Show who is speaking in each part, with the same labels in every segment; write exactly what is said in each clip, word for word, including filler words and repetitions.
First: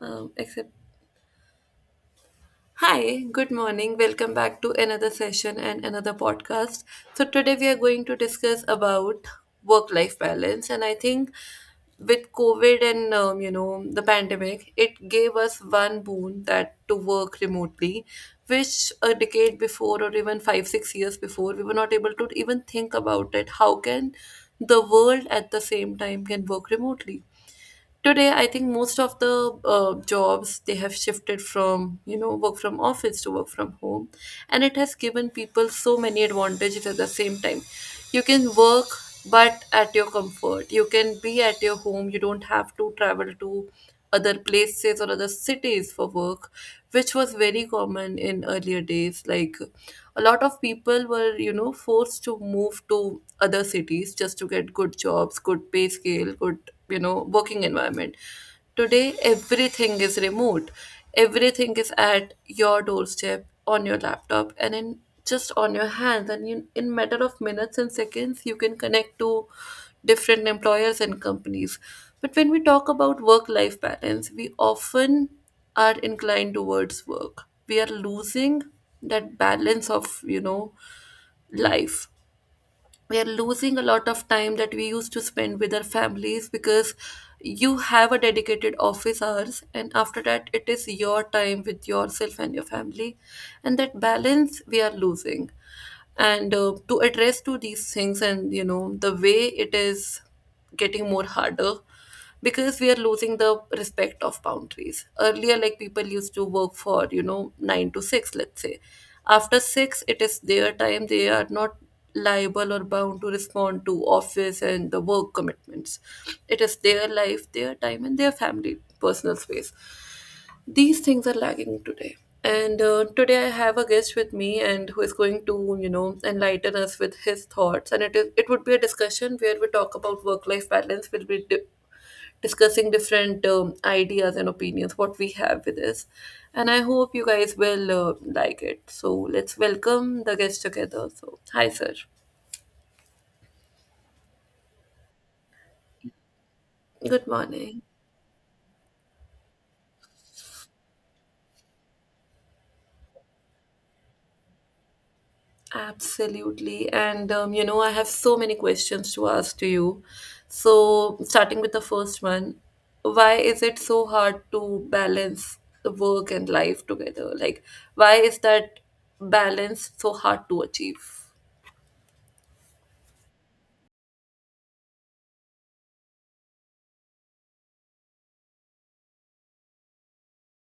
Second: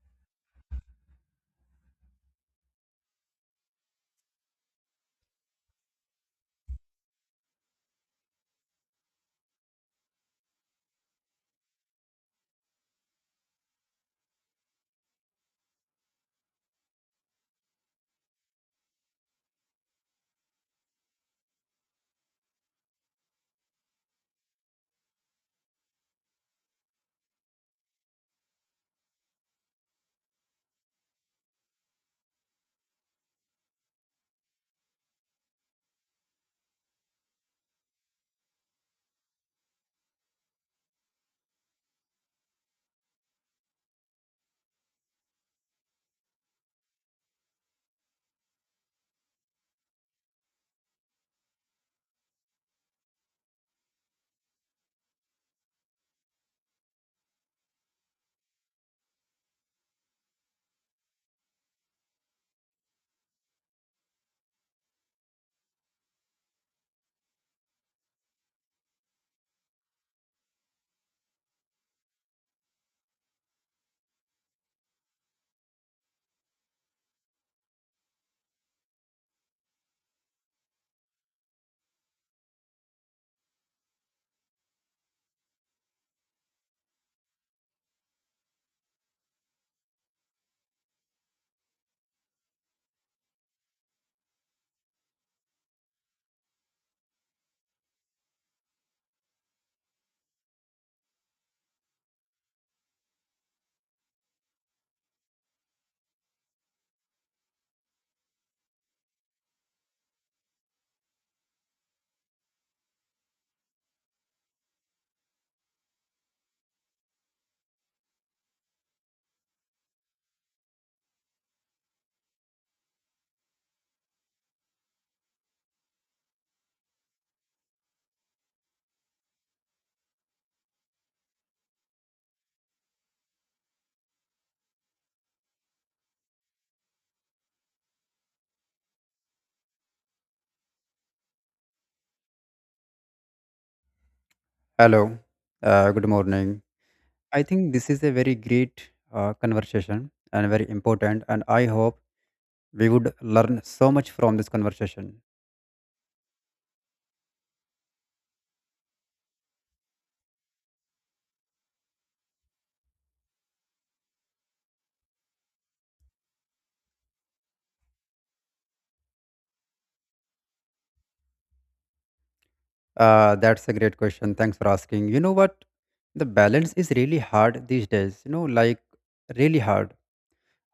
Speaker 1: Um, except, Hi, good morning. Welcome back to another session and another podcast. So today we are going to discuss about work-life balance, and I think with COVID and um, you know the pandemic, it gave us one boon that to work remotely, which a decade before or even five six years before we were not able to even think about it. How can the world at the same time can work remotely? Today I think most of the uh, jobs they have shifted from you know work from office to work from home, and it has given people so many advantages. At the same time, you can work but at your comfort. You can be at your home. You don't have to travel to other places or other cities for work, which was very common in earlier days. Like, a lot of people were you know forced to move to other cities just to get good jobs, good pay scale, good you know working environment. Today everything is remote. Everything is at your doorstep, on your laptop, and in just on your hands, and in, in matter of minutes and seconds you can connect to different employers and companies. But when we talk about work life balance, we often are inclined towards work. We are losing that balance of you know life. We are losing a lot of time that we used to spend with our families, because you have a dedicated office hours, and after that it is your time with yourself and your family, and that balance we are losing. And uh, to address to these things, and you know the way it is getting more harder, because we are losing the respect of boundaries. Earlier, like, people used to work for you know nine to six, let's say. After six it is their time. They are not liable or bound to respond to office and the work commitments. It is their life, their time, and their family personal space. These things are lagging today. And uh, today I have a guest with me, and who is going to you know enlighten us with his thoughts. And it is it would be a discussion where we talk about work life balance. We'll be di- discussing different um, ideas and opinions what we have with us, and I hope you guys will uh, like it. So let's welcome the guest together. So hi, sir.
Speaker 2: Hello. Uh, good morning.
Speaker 1: Good
Speaker 2: I think
Speaker 1: morning.
Speaker 2: this is a very great uh, conversation and very important, and I hope we would learn so much from this conversation.
Speaker 1: Absolutely. And, um, you know, I have so many questions to ask to you. So, starting with the first one, why is it so hard to balance the work and life together? Like, why is that balance so hard to achieve?
Speaker 2: Uh, that's a great question. Thanks for asking. You know what? The balance is really hard these days. You know, like really hard.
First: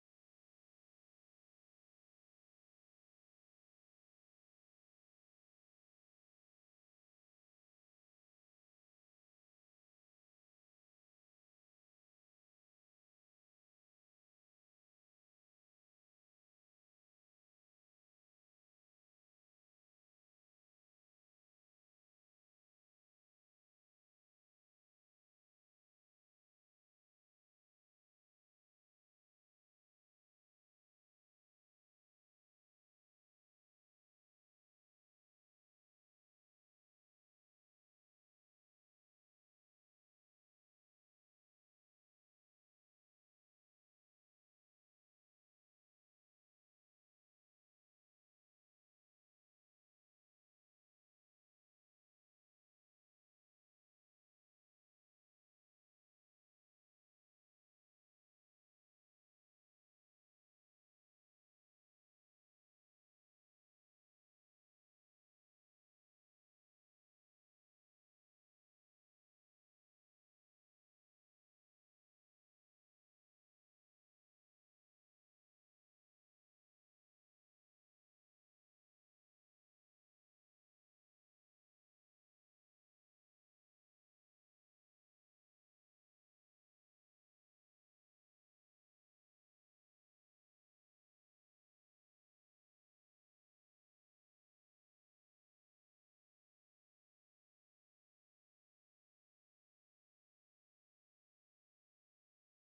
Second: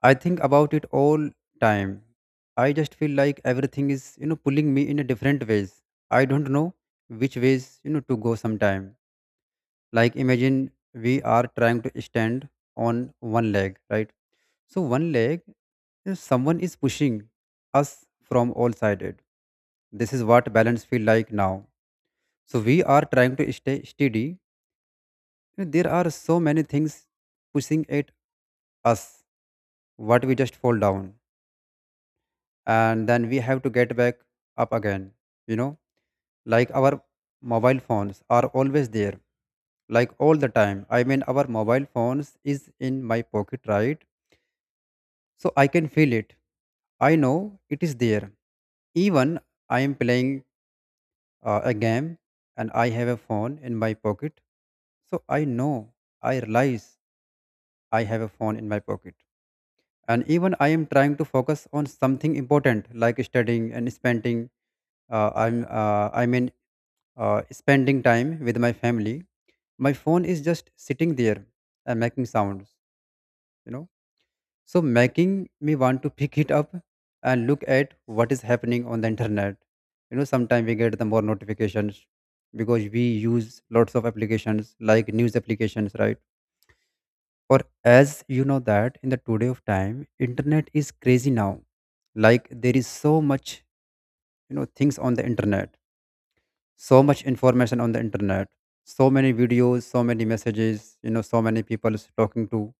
Speaker 2: I think about it all time. I just feel like everything is you know pulling me in a different ways. I don't know which ways you know to go sometime, like imagine we are trying to stand on one leg, right? So one leg, uh, someone is pushing us from all sided. This is what balance feel like now. So we are trying to stay steady. There are so many things pushing at us. What we just fall down and then we have to get back up again, you know, like our mobile phones are always there, like all the time. I mean, our mobile phones is in my pocket, right? So I can feel it. I know it is there. Even I am playing uh, a game and I have a phone in my pocket. So I know, I realize I have a phone in my pocket. And even I am trying to focus on something important like studying and spending, uh, I'm, uh, I mean, uh, spending time with my family. My phone is just sitting there and making sounds, you know. So making me want to pick it up and look at what is happening on the internet. You know, sometimes we get the more notifications because we use lots of applications like news applications, right? Or as you know that in the today of time, internet is crazy now. Like there is so much, you know, things on the internet, so much information on the internet, so many videos, so many messages, you know, so many people talking to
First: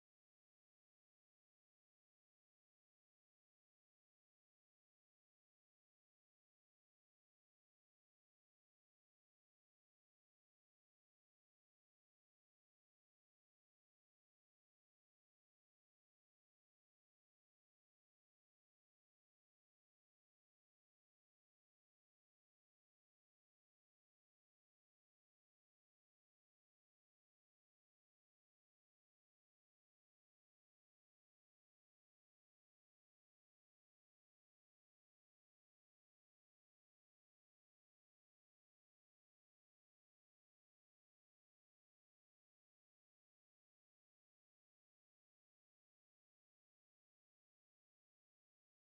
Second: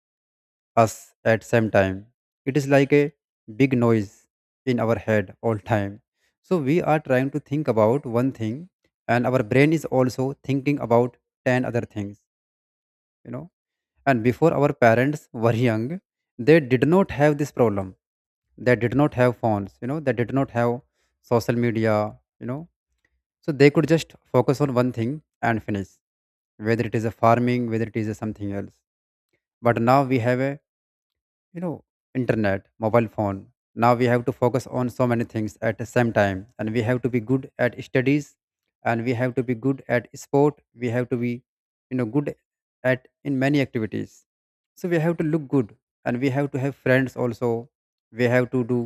Speaker 2: us at same time. It is like a big noise in our head all time. So we are trying to think about one thing and our brain is also thinking about ten other things, you know. And before our parents were young, they did not have this problem. They did not have phones, you know, they did not have social media, you know. So they could just focus on one thing and finish, whether it is a farming, whether it is a something else. But now we have a, you know, internet mobile phone. Now we have to focus on so many things at the same time, and we have to be good at studies, and we have to be good at sport. We have to be, you know, good at in many activities. So we have to look good, and we have to have friends also. We have to do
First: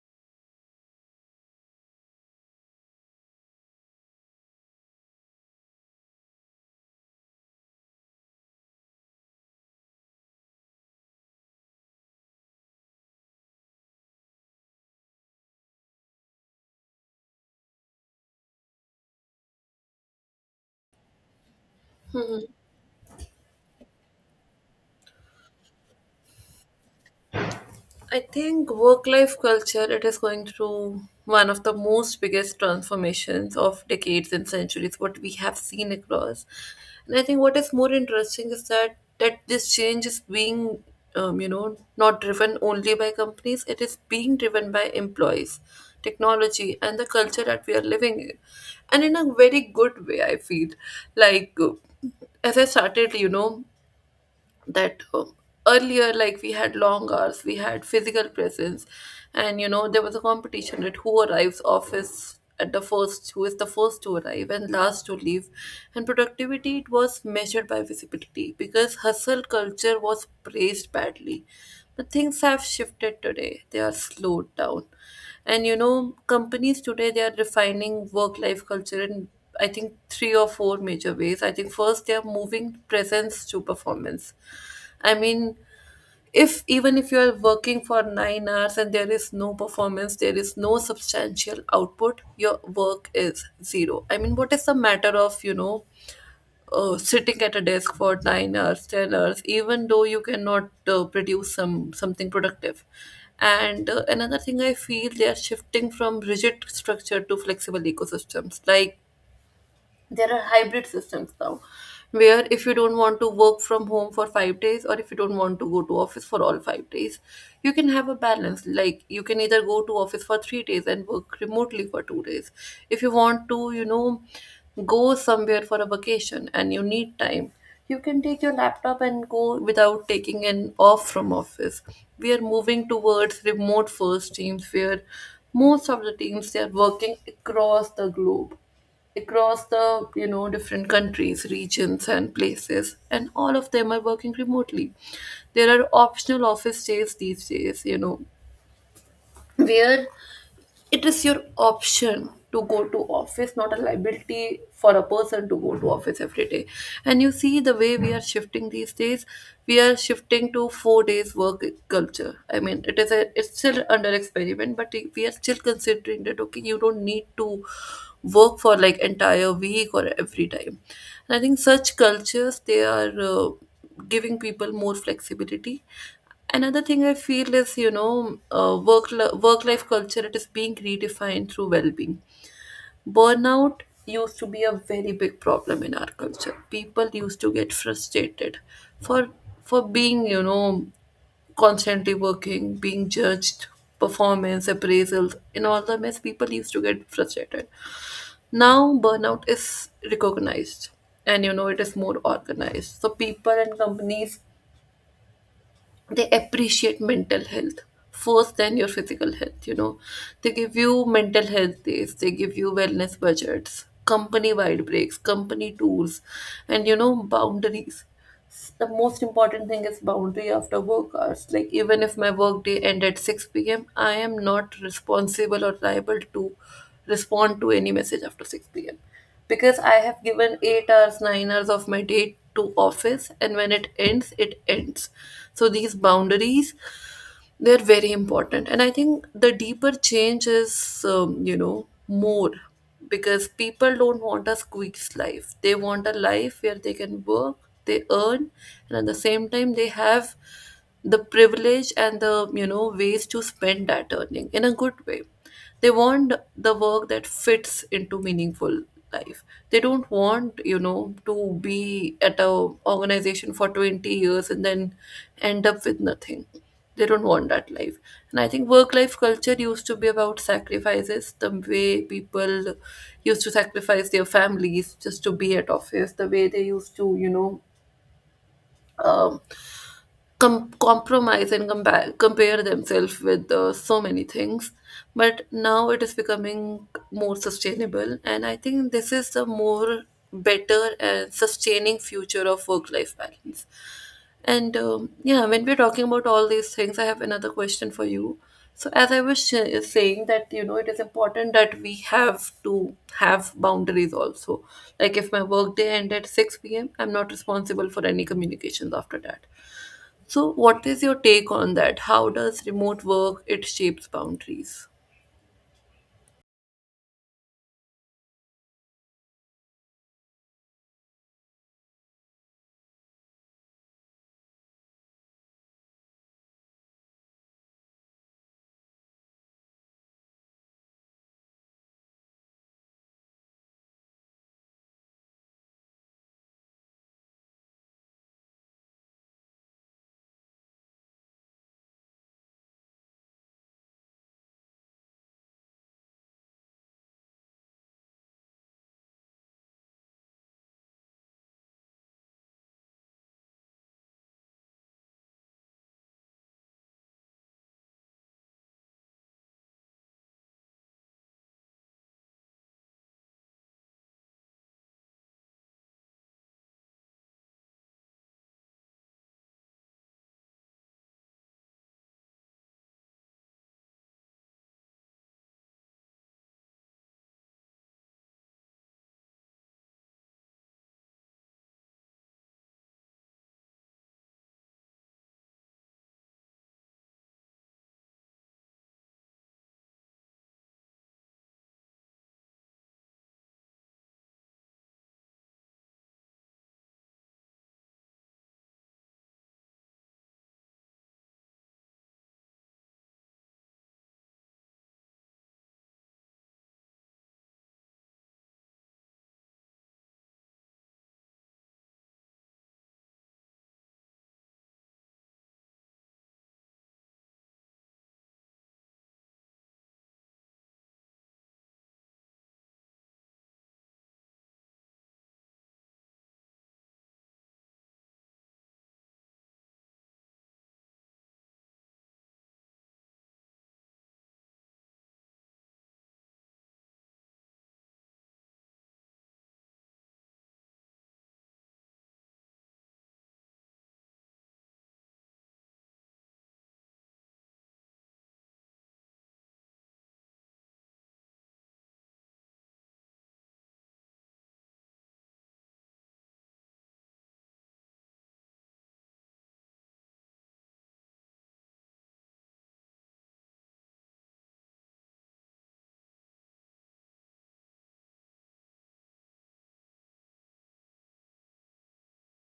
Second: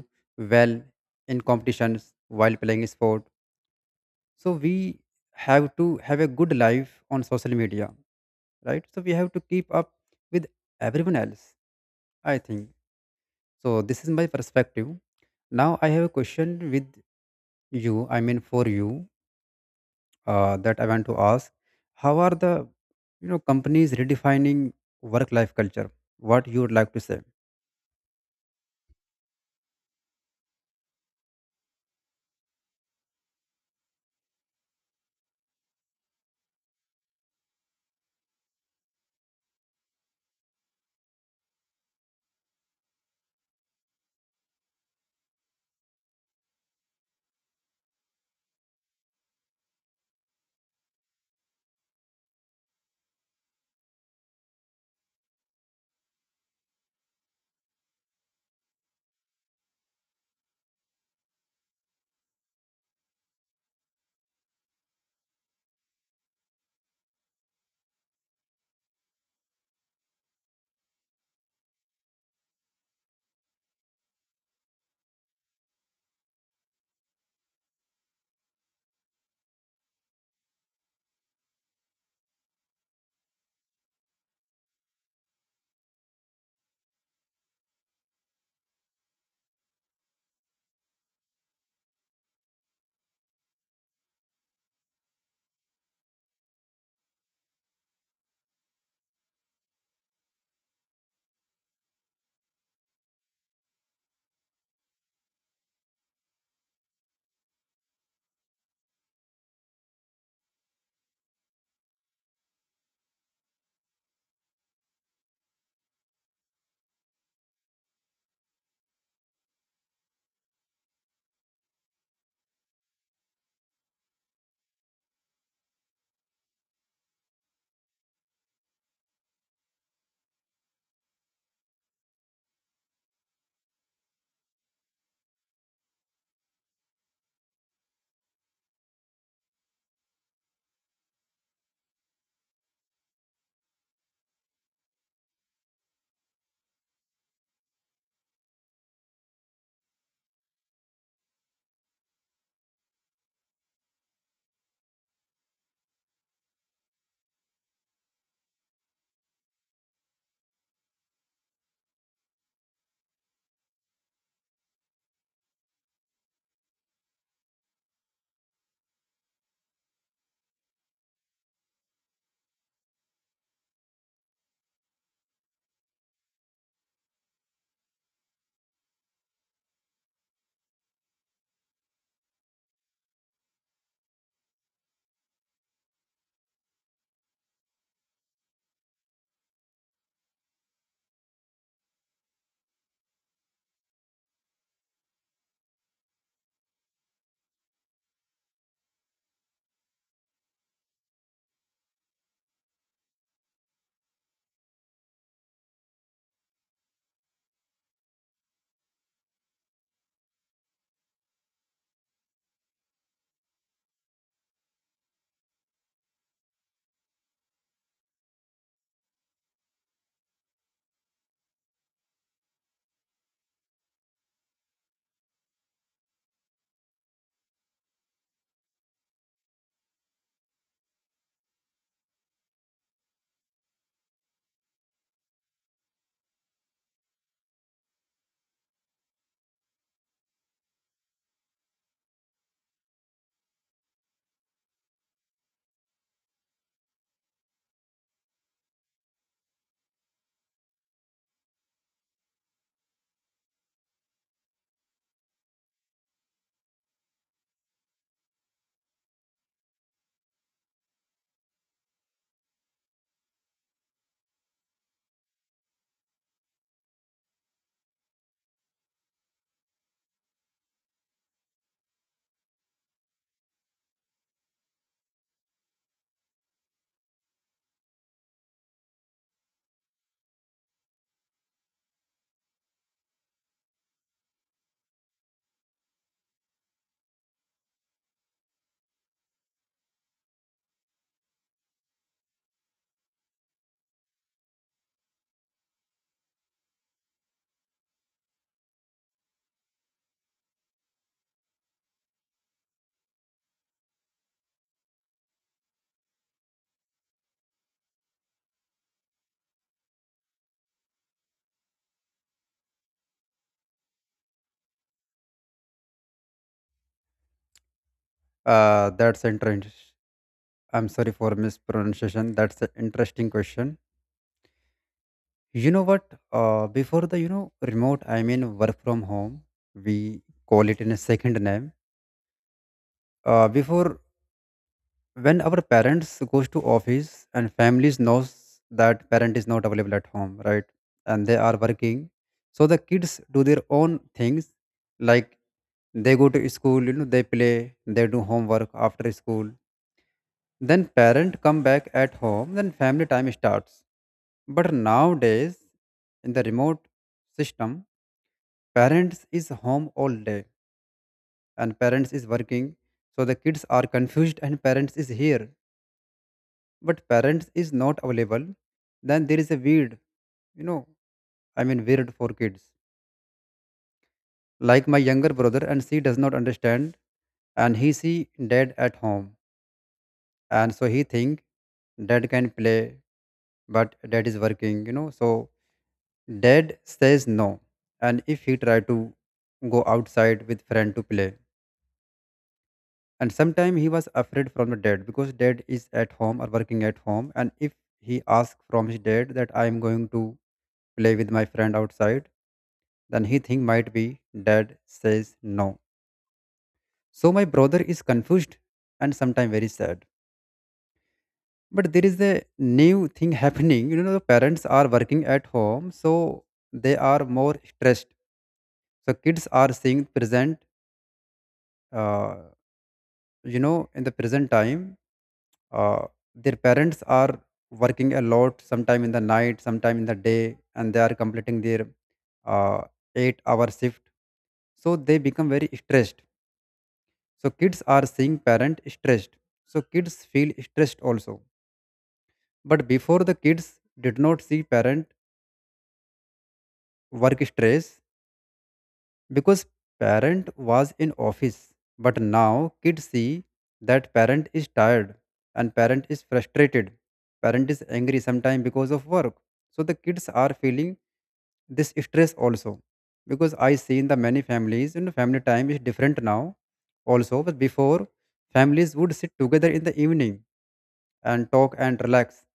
Speaker 2: well in competitions while playing sport. So we have to have a good life on social media, right? So we have to keep up with everyone else, I think. So this is my perspective. Now I have a question with you. I mean for you, uh, that I want to ask. How are the, you know, companies redefining work-life culture? What you would like to say?
Speaker 1: I think work life culture it is going through one of the most biggest transformations of decades and centuries what we have seen across. And I think what is more interesting is that that this change is being um, you know not driven only by companies. It is being driven by employees, technology, and the culture that we are living in, and in a very good way, I feel, like uh, as I started, you know that um, earlier, like, we had long hours. We had physical presence, and you know there was a competition that who arrives office at the first, who is the first to arrive and last to leave. And productivity, it was measured by visibility, because hustle culture was praised badly. But things have shifted today, they are slowed down. And you know companies today, they are refining work life culture in, I think, three or four major ways. I think first, they are moving presence to performance. I mean, if even if you are working for nine hours and there is no performance, there is no substantial output, your work is zero. I mean, what is the matter of, you know, uh, sitting at a desk for nine hours, ten hours, even though you cannot uh, produce some something productive? And uh, another thing I feel, they are shifting from rigid structure to flexible ecosystems. Like, there are hybrid systems now where if you don't want to work from home for five days, or if you don't want to go to office for all five days, you can have a balance. Like, you can either go to office for three days and work remotely for two days. If you want to you know go somewhere for a vacation and you need time, you can take your laptop and go without taking an off from office. We are moving towards remote first teams where most of the teams, they are working across the globe, across the you know different countries, regions, and places, and all of them are working remotely. There are optional office days these days, you know where it is your option to go to office, not a liability for a person to go to office every day. And you see the way we are shifting these days, we are shifting to four days work culture. I mean, it is a it's still under experiment, but we are still considering that okay, you don't need to work for like entire week or every time. And I think such cultures, they are uh, giving people more flexibility. Another thing I feel is, you know, uh, work work life culture it is being redefined through well being. Burnout used to be a very big problem in our culture. People used to get frustrated for for being, you know, constantly working, being judged, performance appraisals, in all the mess. People used to get frustrated. Now burnout is recognized, and you know it is more organized. So people and companies, they appreciate mental health first than your physical health. You know They give you mental health days, they give you wellness budgets, company wide breaks, company tours, and you know boundaries. The most important thing is boundary after work hours. Like, even if my work day end at six p.m., I am not responsible or liable to respond to any message after six p.m., because I have given eight hours, nine hours of my day to office, and when it ends, it ends. So these boundaries, they're very important. And I think the deeper change is, um, you know, more because people don't want a squeeze life. They want a life where they can work, they earn, and at the same time, they have the privilege and the you know ways to spend that earning in a good way. They want the work that fits into meaningful life. They don't want, you know, to be at a organization for twenty years and then end up with nothing. They don't want that life. And I think work life culture used to be about sacrifices, the way people used to sacrifice their families just to be at office, the way they used to, you know, um, com- compromise and compare, compare themselves with uh, so many things. But now it is becoming more sustainable, and I think this is the more better and sustaining future of work life balance. And um, yeah, when we're talking about all these things, I have another question for you. So as I was sh- saying that you know it is important that we have to have boundaries also. Like, if my work day end at six p.m., I'm not responsible for any communications after that. So, what is your take on that? How does remote work it shapes boundaries?
Speaker 2: Uh, that's interesting. I'm sorry for mispronunciation. That's an interesting question. You know what? Uh, before the, you know, remote, I mean work from home. We call it in a second name. Uh, before when our parents goes to office and families knows that parent is not available at home, right? And they are working. So the kids do their own things, like they go to school, you know, they play, they do homework after school. Then parent come back at home, then family time starts. But nowadays, in the remote system, parents is home all day and parents is working. So the kids are confused and parents is here but parents is not available. Then there is a weird, you know, I mean weird for kids. Like my younger brother, and she does not understand. And he see dad at home, and so he think dad can play, but dad is working, you know. So dad says no. And if he try to go outside with friend to play, and sometime he was afraid from the dad because dad is at home or working at home. And if he asks from his dad that I am going to play with my friend outside, then he think might be dad says no. So my brother is confused and sometimes very sad. But there is a new thing happening, you know, the parents are working at home, so they are more stressed. So kids are seeing present, uh, you know, in the present time, uh, their parents are working a lot, sometime in the night, sometime in the day, and they are completing their uh, eight hour shift. So they become very stressed. So kids are seeing parent stressed, so kids feel stressed also. But before, the kids did not see parent work stress because parent was in office. But now kids see that parent is tired and parent is frustrated, parent is angry sometimes because of work. So the kids are feeling this stress also. Because I see in the many families, you know, family time is different now also. But before, families would sit together in the evening and talk and relax.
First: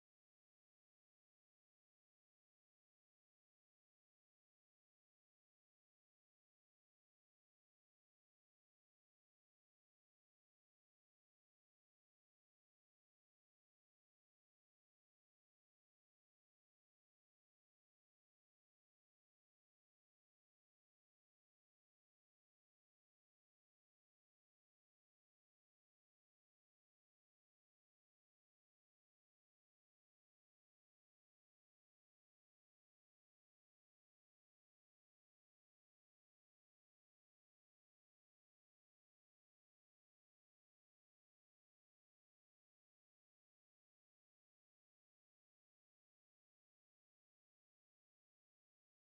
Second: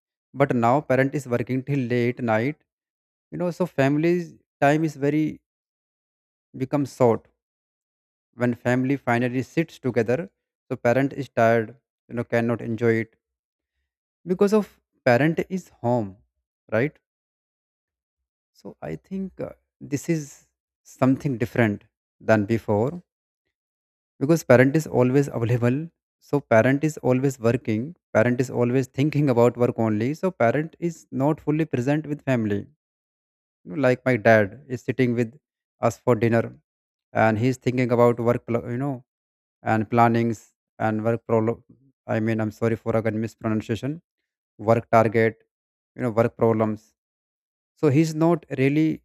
Speaker 2: But now parent is working till late night, you know. So families time is very become short. When family finally sits together, so parent is tired, you know, cannot enjoy it because of parent is home, right? So I think, uh, this is something different than before, because parent is always available, so parent is always working. Parent is always thinking about work only, so parent is not fully present with family. You know, like my dad is sitting with us for dinner and he's thinking about work pl- you know, and plannings, and work problem. I mean, I'm sorry for again mispronunciation. Work target, you know, work problems. So he's not really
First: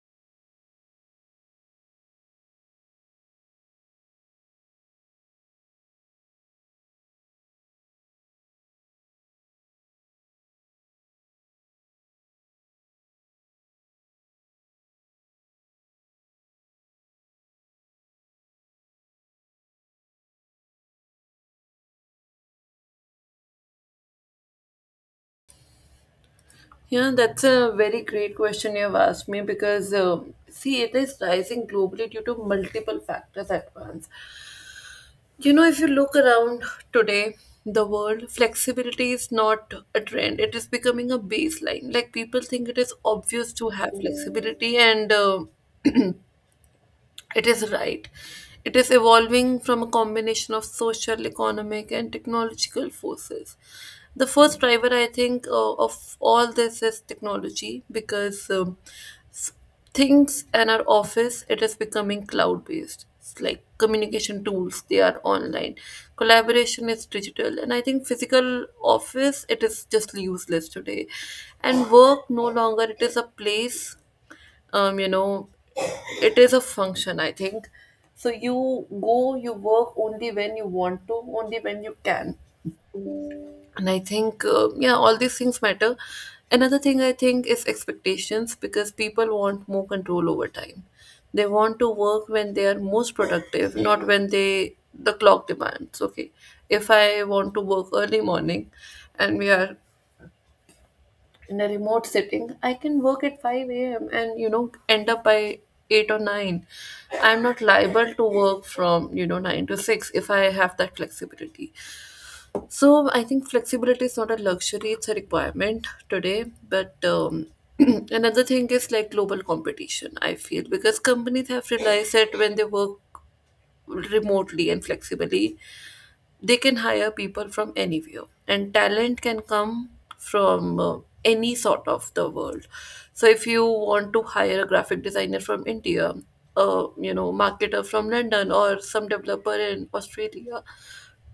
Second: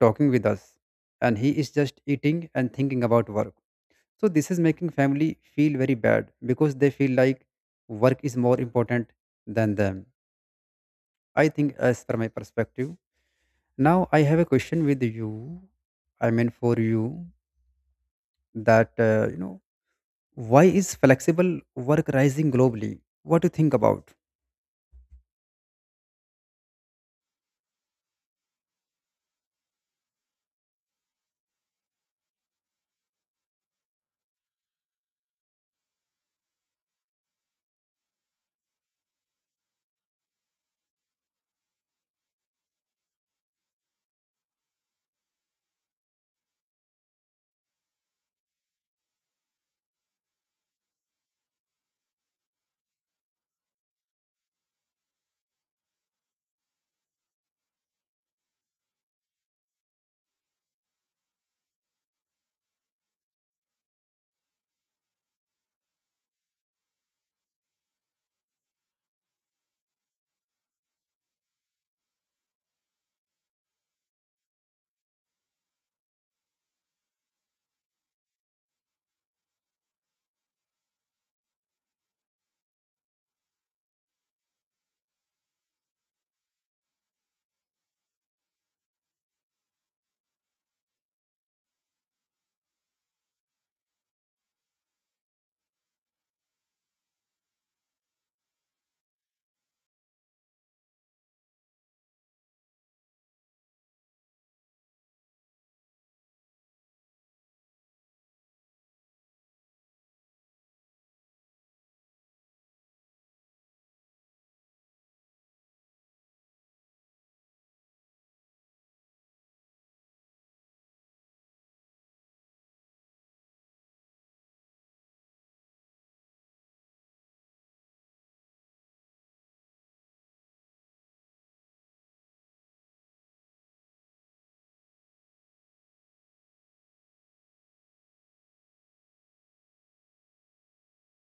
Speaker 2: talking with us, and he is just eating and thinking about work. So this is making family feel very bad because they feel like work is more important than them. I think, as per my perspective. Now I have a question with you. I mean, for you that uh, you know, why is flexible work rising globally? What do you think about?
Speaker 1: Yeah, that's a very great question you've asked me because uh, see, it is rising globally due to multiple factors at once. You know, if you look around today, the world, flexibility is not a trend. It is becoming a baseline. Like, people think it is obvious to have flexibility, and uh, It is right. It is evolving from a combination of social, economic, and technological forces. The first driver, I think, uh, of all this is technology, because um, s- things in our office it is becoming cloud based. It's like communication tools they are online, collaboration is digital, and I think physical office it is just useless today. And work no longer it is a place, um you know it is a function, I think. So you go you work only when you want to, only when you can. And I think uh, yeah, all these things matter. Another thing I think is expectations, because people want more control over time. They want to work when they are most productive, not when they the clock demands. Okay, if I want to work early morning and we are in a remote setting, I can work at five a m and you know end up by eight or nine. I'm not liable to work from you know nine to six if I have that flexibility. So I think flexibility is not a luxury, it's a requirement today. But um, Another thing is like global competition, I feel, because companies have realized that when they work remotely and flexibly, they can hire people from anywhere and talent can come from uh, any sort of the world. So if you want to hire a graphic designer from india, a you know marketer from london, or some developer in australia,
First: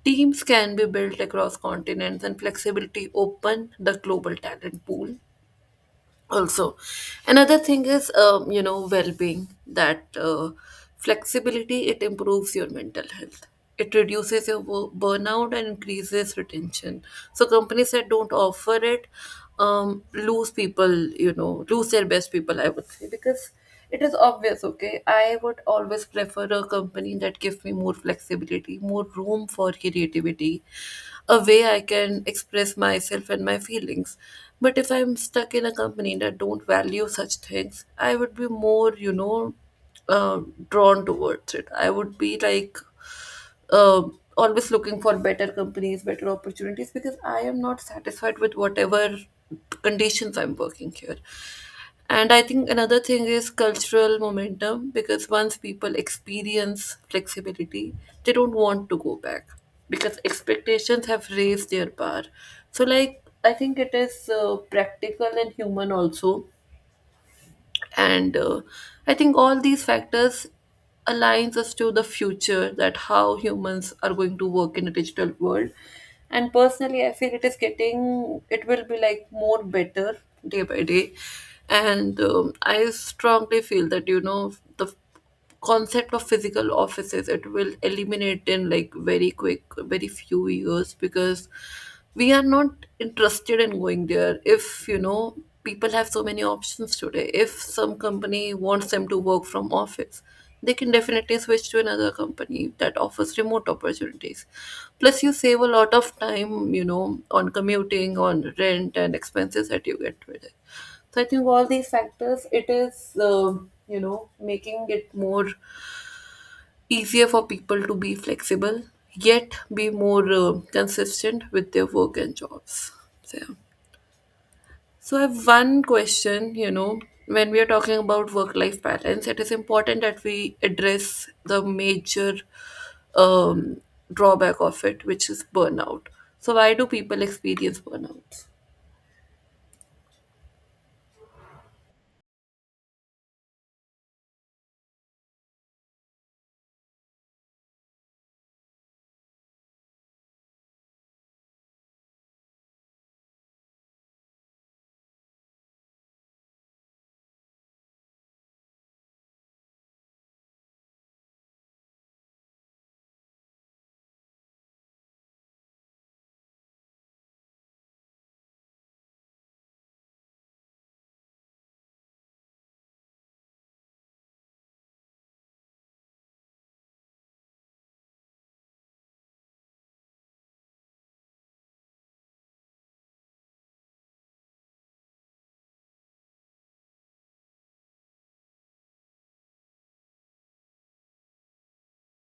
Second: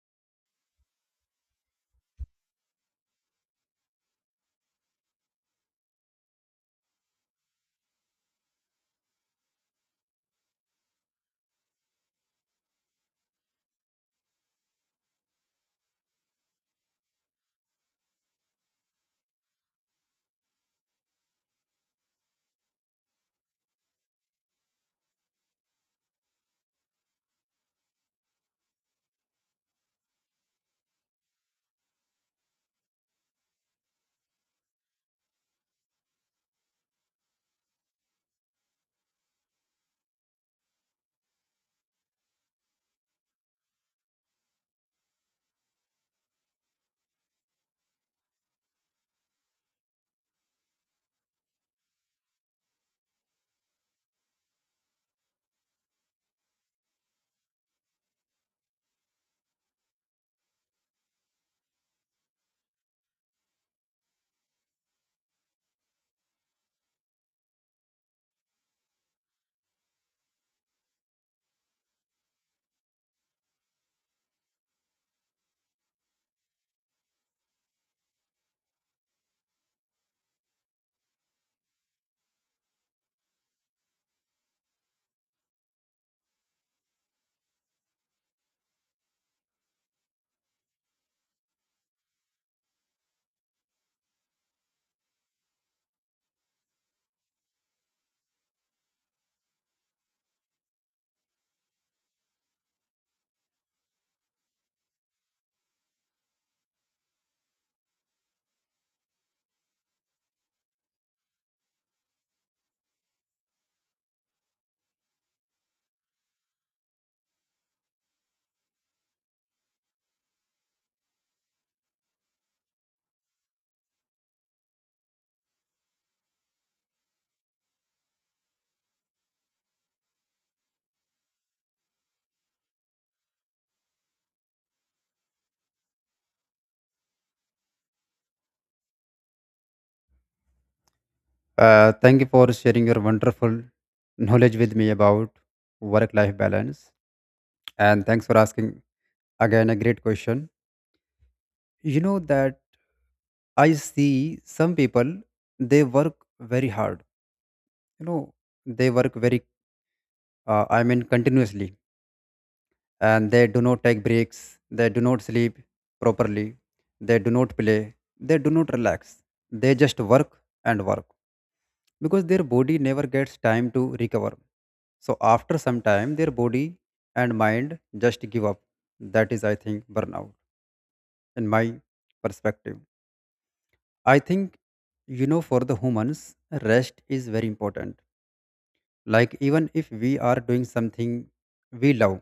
Speaker 1: teams can be built across continents and flexibility open the global talent pool also. Another thing is um, you know well-being, that uh, flexibility, it improves your mental health, it reduces your wo- burnout and increases retention. So companies that don't offer it, um, lose people, you know lose their best people, I would say, because it is obvious. Okay? I would always prefer a company that gives me more flexibility, more room for creativity, a way I can express myself and my feelings. But if I'm stuck in a company that don't value such things, I would be more, you know, uh, drawn towards it. I would be like uh, always looking for better companies, better opportunities, because I am not satisfied with whatever conditions I'm working here. And I think another thing is cultural momentum, because once people experience flexibility, they don't want to go back, because expectations have raised their bar. So, like, I think it is uh, practical and human also, and uh, I think all these factors aligns us to the future, that how humans are going to work in a digital world. And personally, I feel it is getting, it will be like more better day by day. And um, I strongly feel that you know the concept of physical offices, it will eliminate in like very quick, very few years, because we are not interested in going there. If you know people have so many options today, if some company wants them to work from office, they can definitely switch to another company that offers remote opportunities. Plus, you save a lot of time, you know on commuting, on rent and expenses that you get with it. So I think all these factors, it is, um you know, making it more easier for people to be flexible, yet be more uh, consistent with their work and jobs. So, yeah. So I have one question, you know, when we are talking about work-life balance, it is important that we address the major um, drawback of it, which is burnout. So why do people experience burnout?
Speaker 2: Uh, thank you for sharing your wonderful knowledge with me about work life balance. And thanks for asking again a great question. You know that I see some people, they work very hard. You know, they work very, uh, I mean, continuously. And they do not take breaks. They do not sleep properly. They do not play. They do not relax. They just work and work because their body never gets time to recover. So after some time, their body and mind just give up. That is, I think, burnout in my perspective. I think, you know, for the humans, rest is very important. Like, even if we are doing something we love,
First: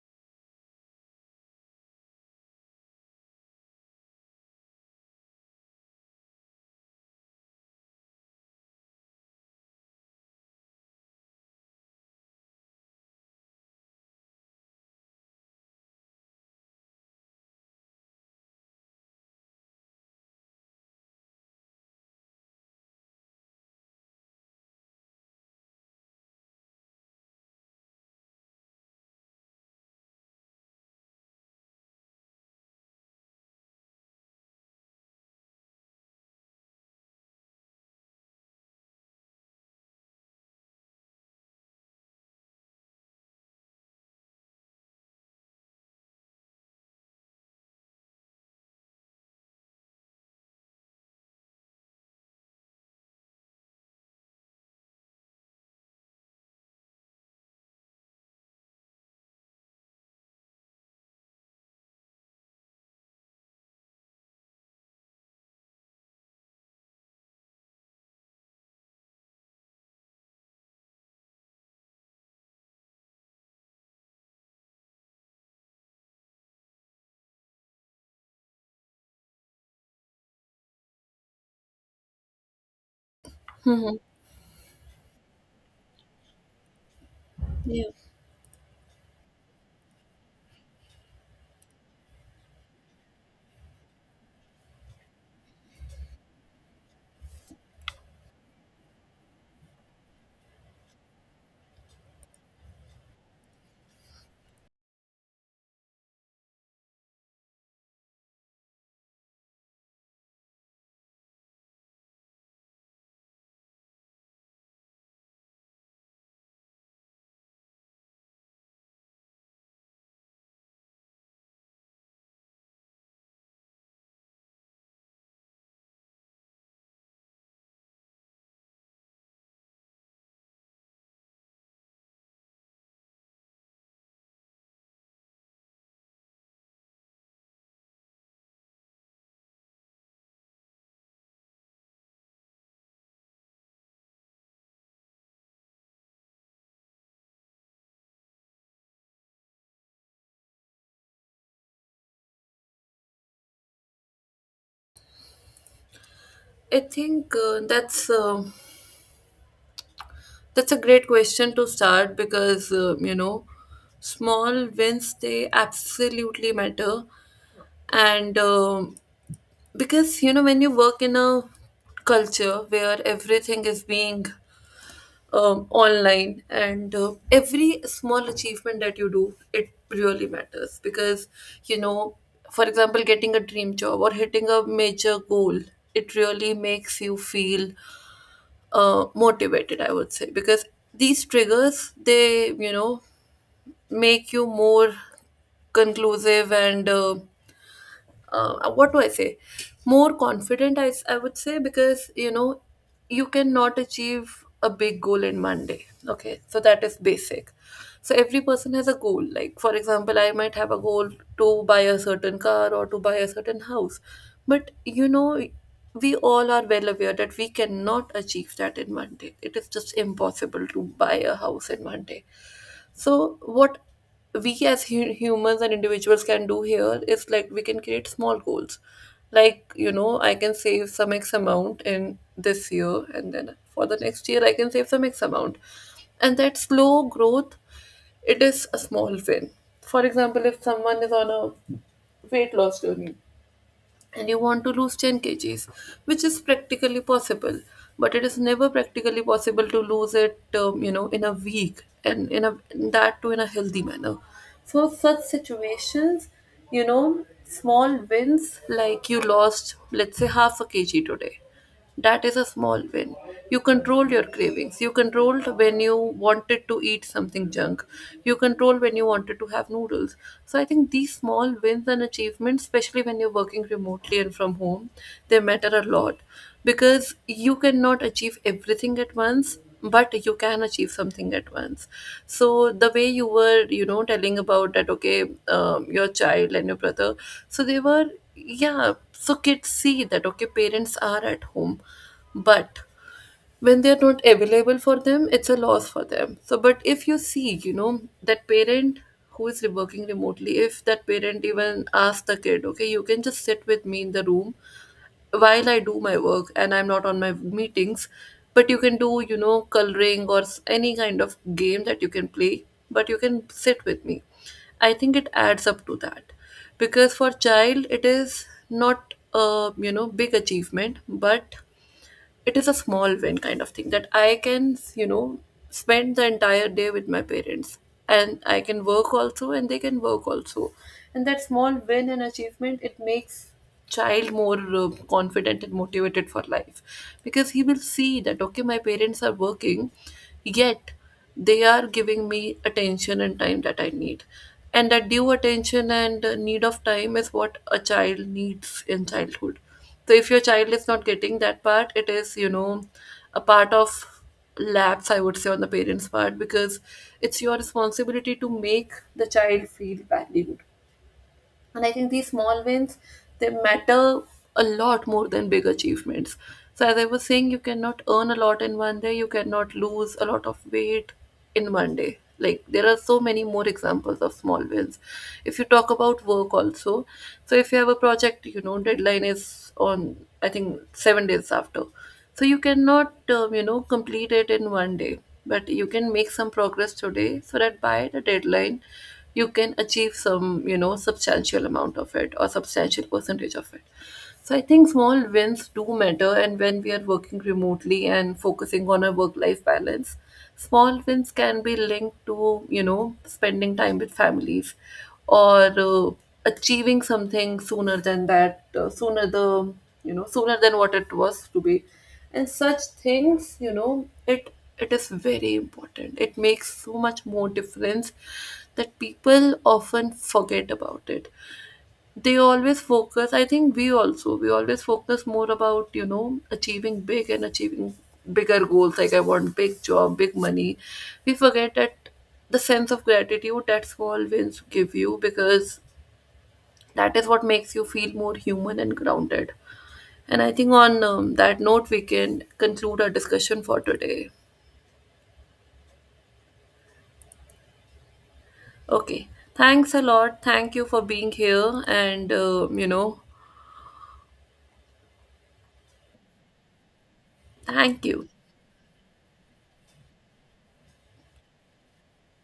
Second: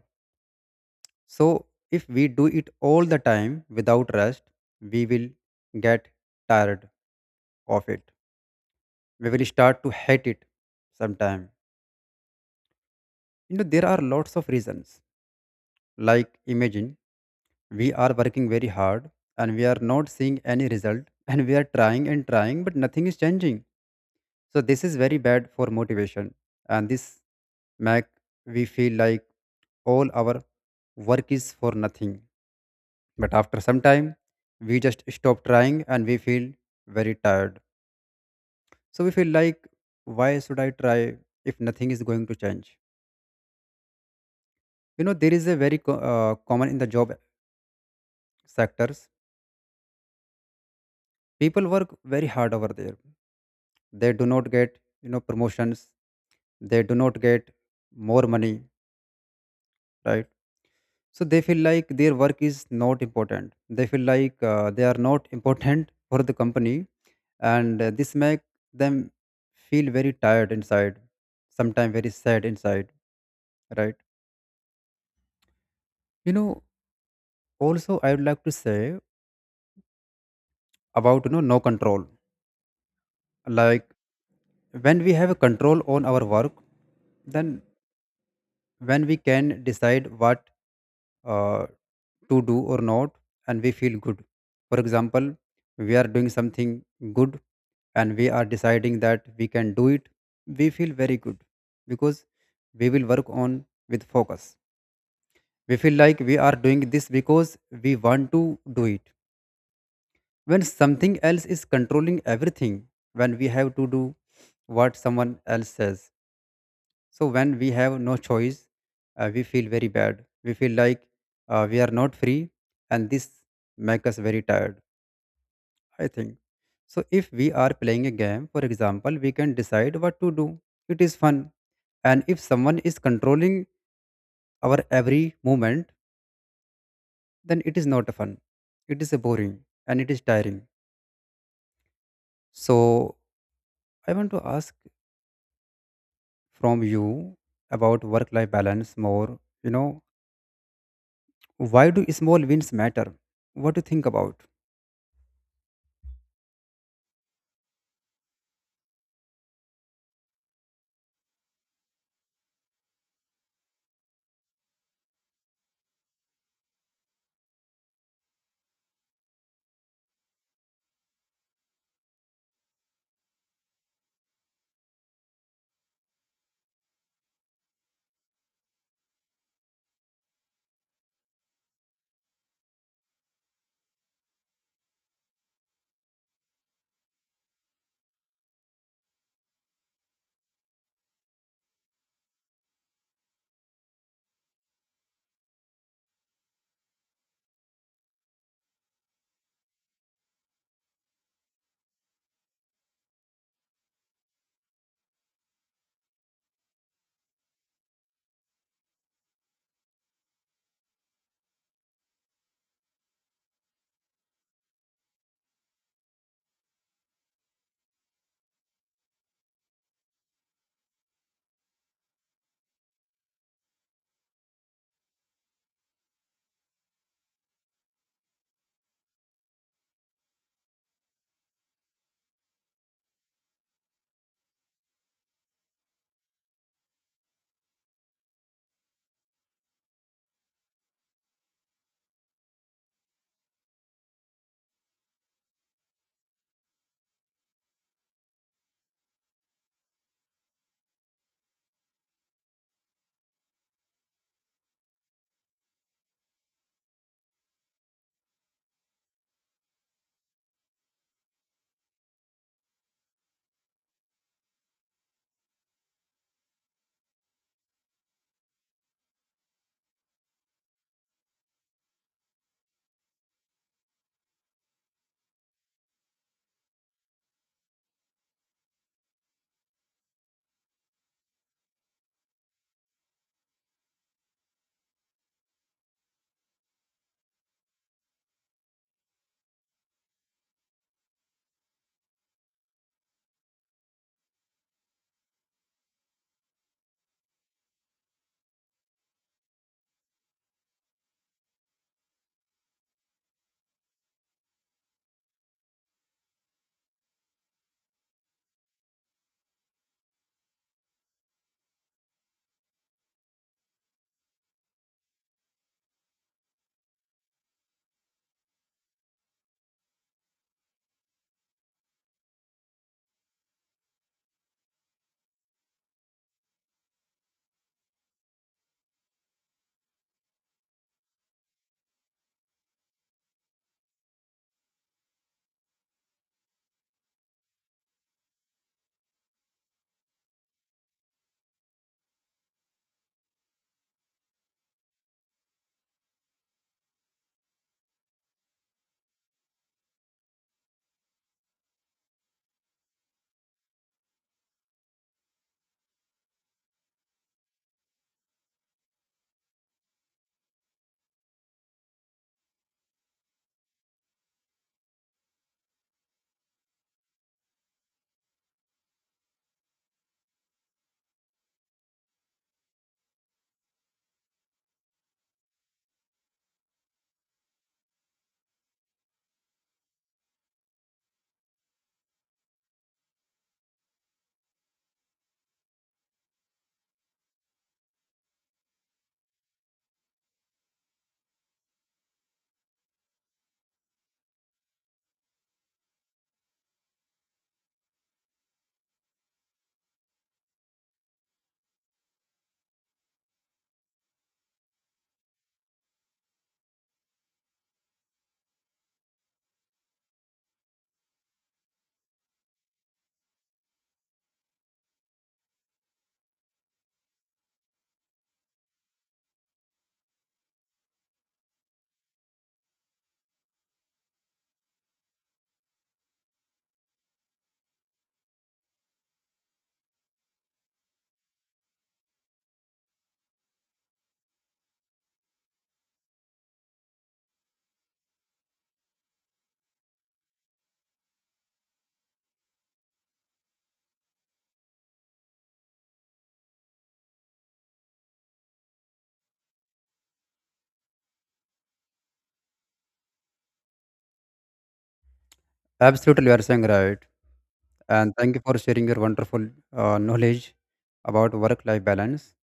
Speaker 2: so if we do it all the time without rest, we will get tired of it. We will start to hate it sometime. You know, there are lots of reasons. Like, imagine we are working very hard and we are not seeing any result, and we are trying and trying, but nothing is changing. So, this is very bad for motivation, and this make we feel like all our work is for nothing. But after some time, we just stop trying and we feel very tired. So we feel like, why should I try if nothing is going to change? You know, there is a very co- uh, common in the job sectors. People work very hard over there, they do not get, you know, promotions, they do not get more money, right? So they feel like their work is not important. They feel like uh, they are not important for the company. And uh, this make them feel very tired inside, sometimes very sad inside, right? You know, also I would like to say about, you know, no control. Like,
Speaker 1: Hmm.
Speaker 2: when we have a control on our work, then
Speaker 1: Yeah,
Speaker 2: when we can decide what uh, to do or not, and we feel good. For example, we are doing something good and we are deciding that we can do it, we feel very good, because we will work on with focus. We feel like we are doing this because we want to do it. When something else is controlling everything, when we have to do what someone else says, so when we have no choice, uh, we feel very bad. We feel like uh, we are not free, and this make us very tired. I think. So if we are playing a game, for example, we can decide what to do. It is fun. And if someone is controlling our every movement, then it is not fun. It is boring and it is tiring. So I want to ask from you about work-life balance more. You know, why do small wins matter? What do you think about?
Speaker 1: I think uh, that's um that's a great question to start because, uh, you know, small wins, they absolutely matter. And um, because, you know, when you work in a culture where everything is being um, online, and uh, every small achievement that you do, it really matters because, you know, for example, getting a dream job or hitting a major goal, it really makes you feel uh, motivated, I would say, because these triggers, they you know make you more conclusive and uh, uh, what do I say? More confident, I, s- I would say, because you know, you cannot achieve a big goal in one day. Okay, so that is basic. So every person has a goal. Like, for example, I might have a goal to buy a certain car or to buy a certain house. But you know, we all are well aware that we cannot achieve that in one day. It is just impossible to buy a house in one day. So, what we as hu- humans and individuals can do here is like, we can create small goals. Like, you know, I can save some X amount in this year, and then for the next year, I can save some X amount. And that slow growth, it is a small win. For example, if someone is on a weight loss journey, and you want to lose 10 kgs, which is practically possible. But it is never practically possible to lose it, um, you know, in a week, and in a, that too in a healthy manner. So such situations, you know, small wins, like you lost, let's say, half a kg today. That is a small win. You control your cravings. You controlled when you wanted to eat something junk. You control when you wanted to have noodles. So I think these small wins and achievements, especially when you're working remotely and from home, they matter a lot, because you cannot achieve everything at once, but you can achieve something at once. So the way you were you know telling about that, okay, um, your child and your brother, so they were, yeah, so kids see that, okay, parents are at home, but when they're not available for them, it's a loss for them. So, but if you see, you know that parent who is working remotely, if that parent even asks the kid, okay, you can just sit with me in the room while I do my work and I'm not on my meetings, but you can do, you know, coloring or s- any kind of game that you can play, but you can sit with me. I think it adds up to that, because for child it is not a, you know, big achievement, but it is a small win kind of thing, that I can, you know, spend the entire day with my parents, and I can work also and they can work also. And that small win and achievement, it makes child more uh, confident and motivated for life, because he will see that, okay, my parents are working, yet they are giving me attention and time that I need. And that due attention and uh, need of time is what a child needs in childhood. So if your child is not getting that part, it is, you know, a part of lapse, I would say, on the parents' part, because it's your responsibility to make the child feel valued. And I think these small wins, they matter a lot more than big achievements. So as I was saying, you cannot earn a lot in one day, you cannot lose a lot of weight in one day. Like, there are so many more examples of small wins. If you talk about work also, so if you have a project, you know deadline is on, I think, seven days after. So you cannot um, you know complete it in one day, but you can make some progress today, so that by the deadline you can achieve some, you know substantial amount of it or substantial percentage of it. So I think small wins do matter, and when we are working remotely and focusing on a work life balance, small wins can be linked to, you know spending time with families, or uh, achieving something sooner than that, uh, sooner the, you know sooner than what it was to be. And such things, you know it, it is very important, it makes so much more difference, that people often forget about it. They always focus, I think we also, we always focus more about, you know achieving big and achieving bigger goals, like I want big job, big money. We forget that the sense of gratitude that small wins give you, because that is what makes you feel more human and grounded. And I think on um, that note, we can conclude our discussion for today. Okay. Thanks a lot. Thank you for being here. And, um, you know,
Speaker 2: Absolutely, you are saying right.
Speaker 1: thank
Speaker 2: And
Speaker 1: you.
Speaker 2: thank you for sharing your wonderful uh, knowledge about work-life balance.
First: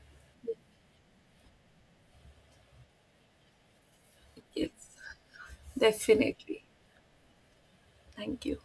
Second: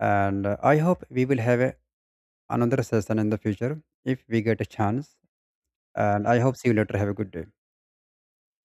Speaker 2: And uh, I hope we will have a, another session in the future if we get a
Speaker 1: Yes,
Speaker 2: chance. And I hope
Speaker 1: definitely.
Speaker 2: see you later. Have a good day.
Speaker 1: Thank you.